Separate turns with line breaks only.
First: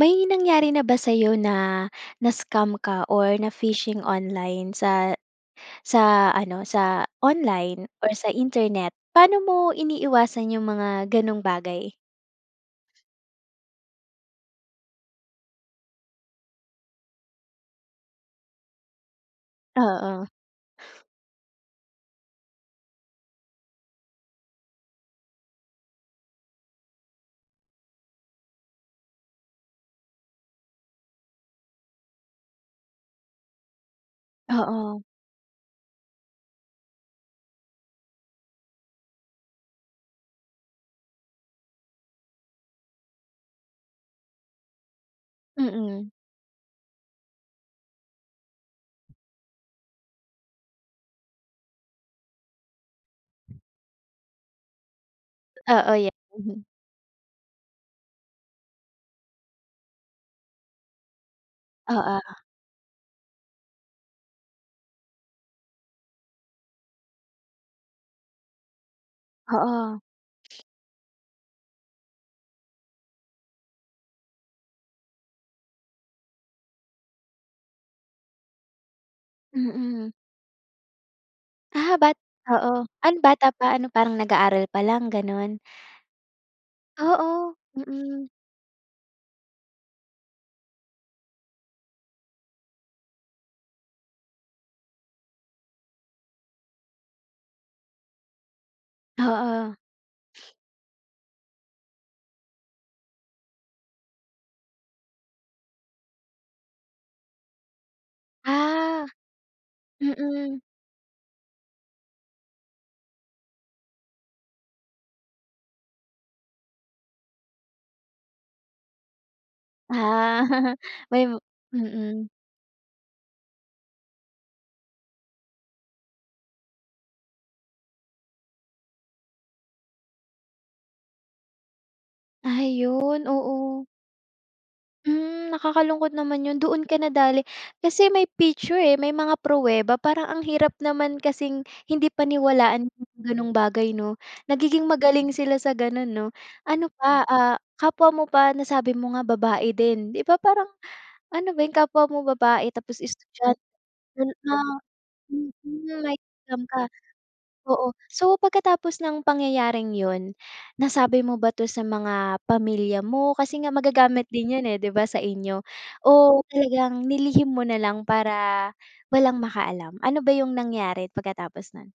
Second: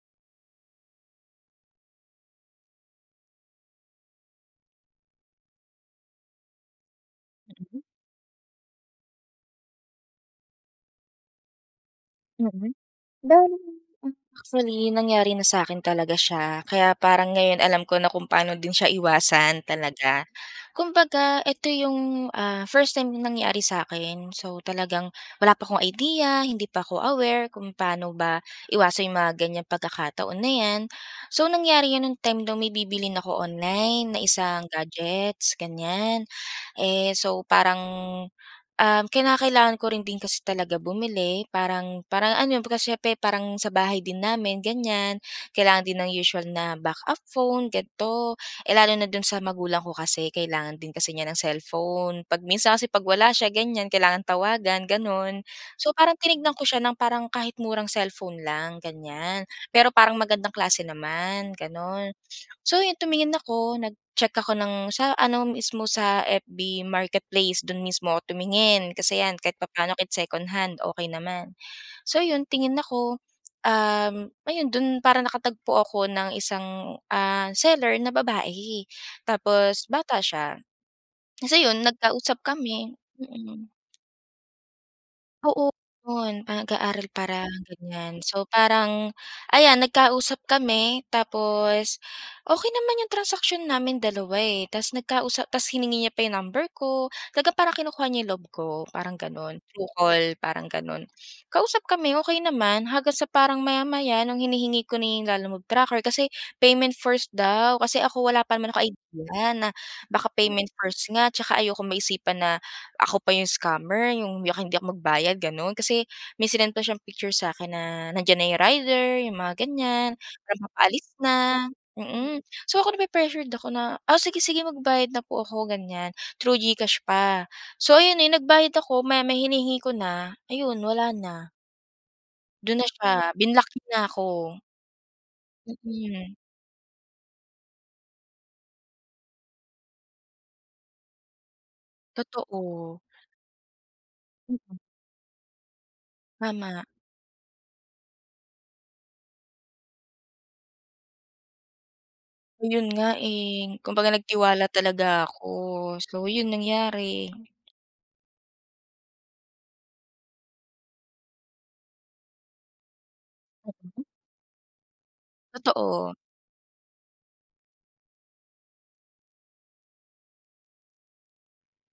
May nangyari na ba sa'yo na, na-scam ka or na fishing online sa sa ano, sa
Mm.
online or sa internet? Paano mo iniiwasan 'yung mga gano'ng bagay?
Mm. Bale m actually, nangyari na sa'kin talaga siya, kaya parang ngayon alam ko na kung paano din siya iwasan
Oo.
talaga. Kumbaga ito 'yung, ah, first time na nangyari sa'kin. So, talagang wala pa akong idea, hindi pa ko aware kung paano ba iwasan 'yung mga ganiyang pagkakataon na 'yan. So, nangyari 'yon nung time na may bibilhin ako online, na isang
Oo.
gadgets, ganiyan. Eh, so parang, ah, kinakailangan ko rin din kasi talaga bumili parang parang ano 'yon kumbaga siyempre parang sa bahay din namin, ganiyan. Kailangan din
Mm.
ng usual na back up phone ganito. Eh, lalo na do'n sa magulang ko kasi kailangan din kasi niya ng cellphone. 'Pag minsan kasi 'pag wala siya, ganiyan kailangan tawagan, gano'n.
Oo,
So,
'yan.
parang tinignan ko siya ng parang kahit murang cellphone lang, ganiyan. Pero parang magandang klase naman, gano'n.
Oo.
So, yun tumingin ako, nag-check ako ng sa ano mismo, sa FB marketplace. Do'n mismo ako tumingin, kasi 'yan kahit papaano
Oo.
kahit secondhand okey naman. So 'yon, tingin ako, um, ayun do'n parang nakatagpo ako ng isang, ah, seller na babae tapos
Mm.
bata siya. Tas ayon,
Ah, bat
nagkausap
oo,
kami,
ano bata
mm.
pa? Ano, parang nag-aaral pa lang, gano'n?
Oo, 'yon. Parang nag-aaral parang
Oo.
ganiyan,
Mm.
so parang ayan nagkausap kami tapos okey naman 'yung transaction namin dalawa, eh. Tas nagkausap tas hiningi niya pa yung number ko, talaga parang kinukuha niya loob ko, parang gano'n.
Oo.
Through call, parang gano'n. Kausap kami okey naman hanggang sa parang maya-maya nung hinihingi ko na yung lalamove tracker kasi payment first daw, kasi ako wala pa naman akong
Ah.
idea na baka
Mm.
payment first nga tsaka ayokong maisipan na ako pa 'yung scammer, 'yung baka hindi ako magbayad, gano'n. Kasi may sinend pa siyang picture sa akin na nandiyan na 'yung rider, 'yung mga ganiyan, parang
Ah.
papaalis
May
na,
mm.
mm. So, ako, napre-pressured ako na, oh, sige, sige, magbabayad na po ako, ganiyan. Through GCash pa, so, ayun, eh, nagbayad ako, maya-maya hinihingi ko na, ayun wala na. Do'n na siya,
Ayun,
binlock
oo.
niya na ako.
Hmm, nakakalungkot
Mm.
naman 'yun. Doon ka nadali, kasi may picture, eh, may mga pruweba parang ang hirap naman kasing hindi paniwalaan
Totoo.
'yung gano'ng bagay, 'no?
Mm.
Nagiging magaling sila sa gano'n, 'no.
Tama.
Ano pa? Ah, kapwa mo pa, nasabi mo nga babae din. 'Di ba parang ano ba 'yung kapwa mo babae
'Yun
tapos
nga,
estudyante.
eh. Kumbaga nagtiwala
[unintelligible]
talaga ako.
Mm,
So, 'yun
na-scam ka,
nangyari.
oo. So, pagkatapos nang pangyayaring 'yon, nasabi mo ba 'to sa mga pamilya mo? Kasi nga
Mm.
magagamit din 'yon, eh. 'Di ba sa inyo
Totoo.
o talagang nilihim mo na lang para walang makaalam? Ano ba 'yung nangyari pagkatapos no'n?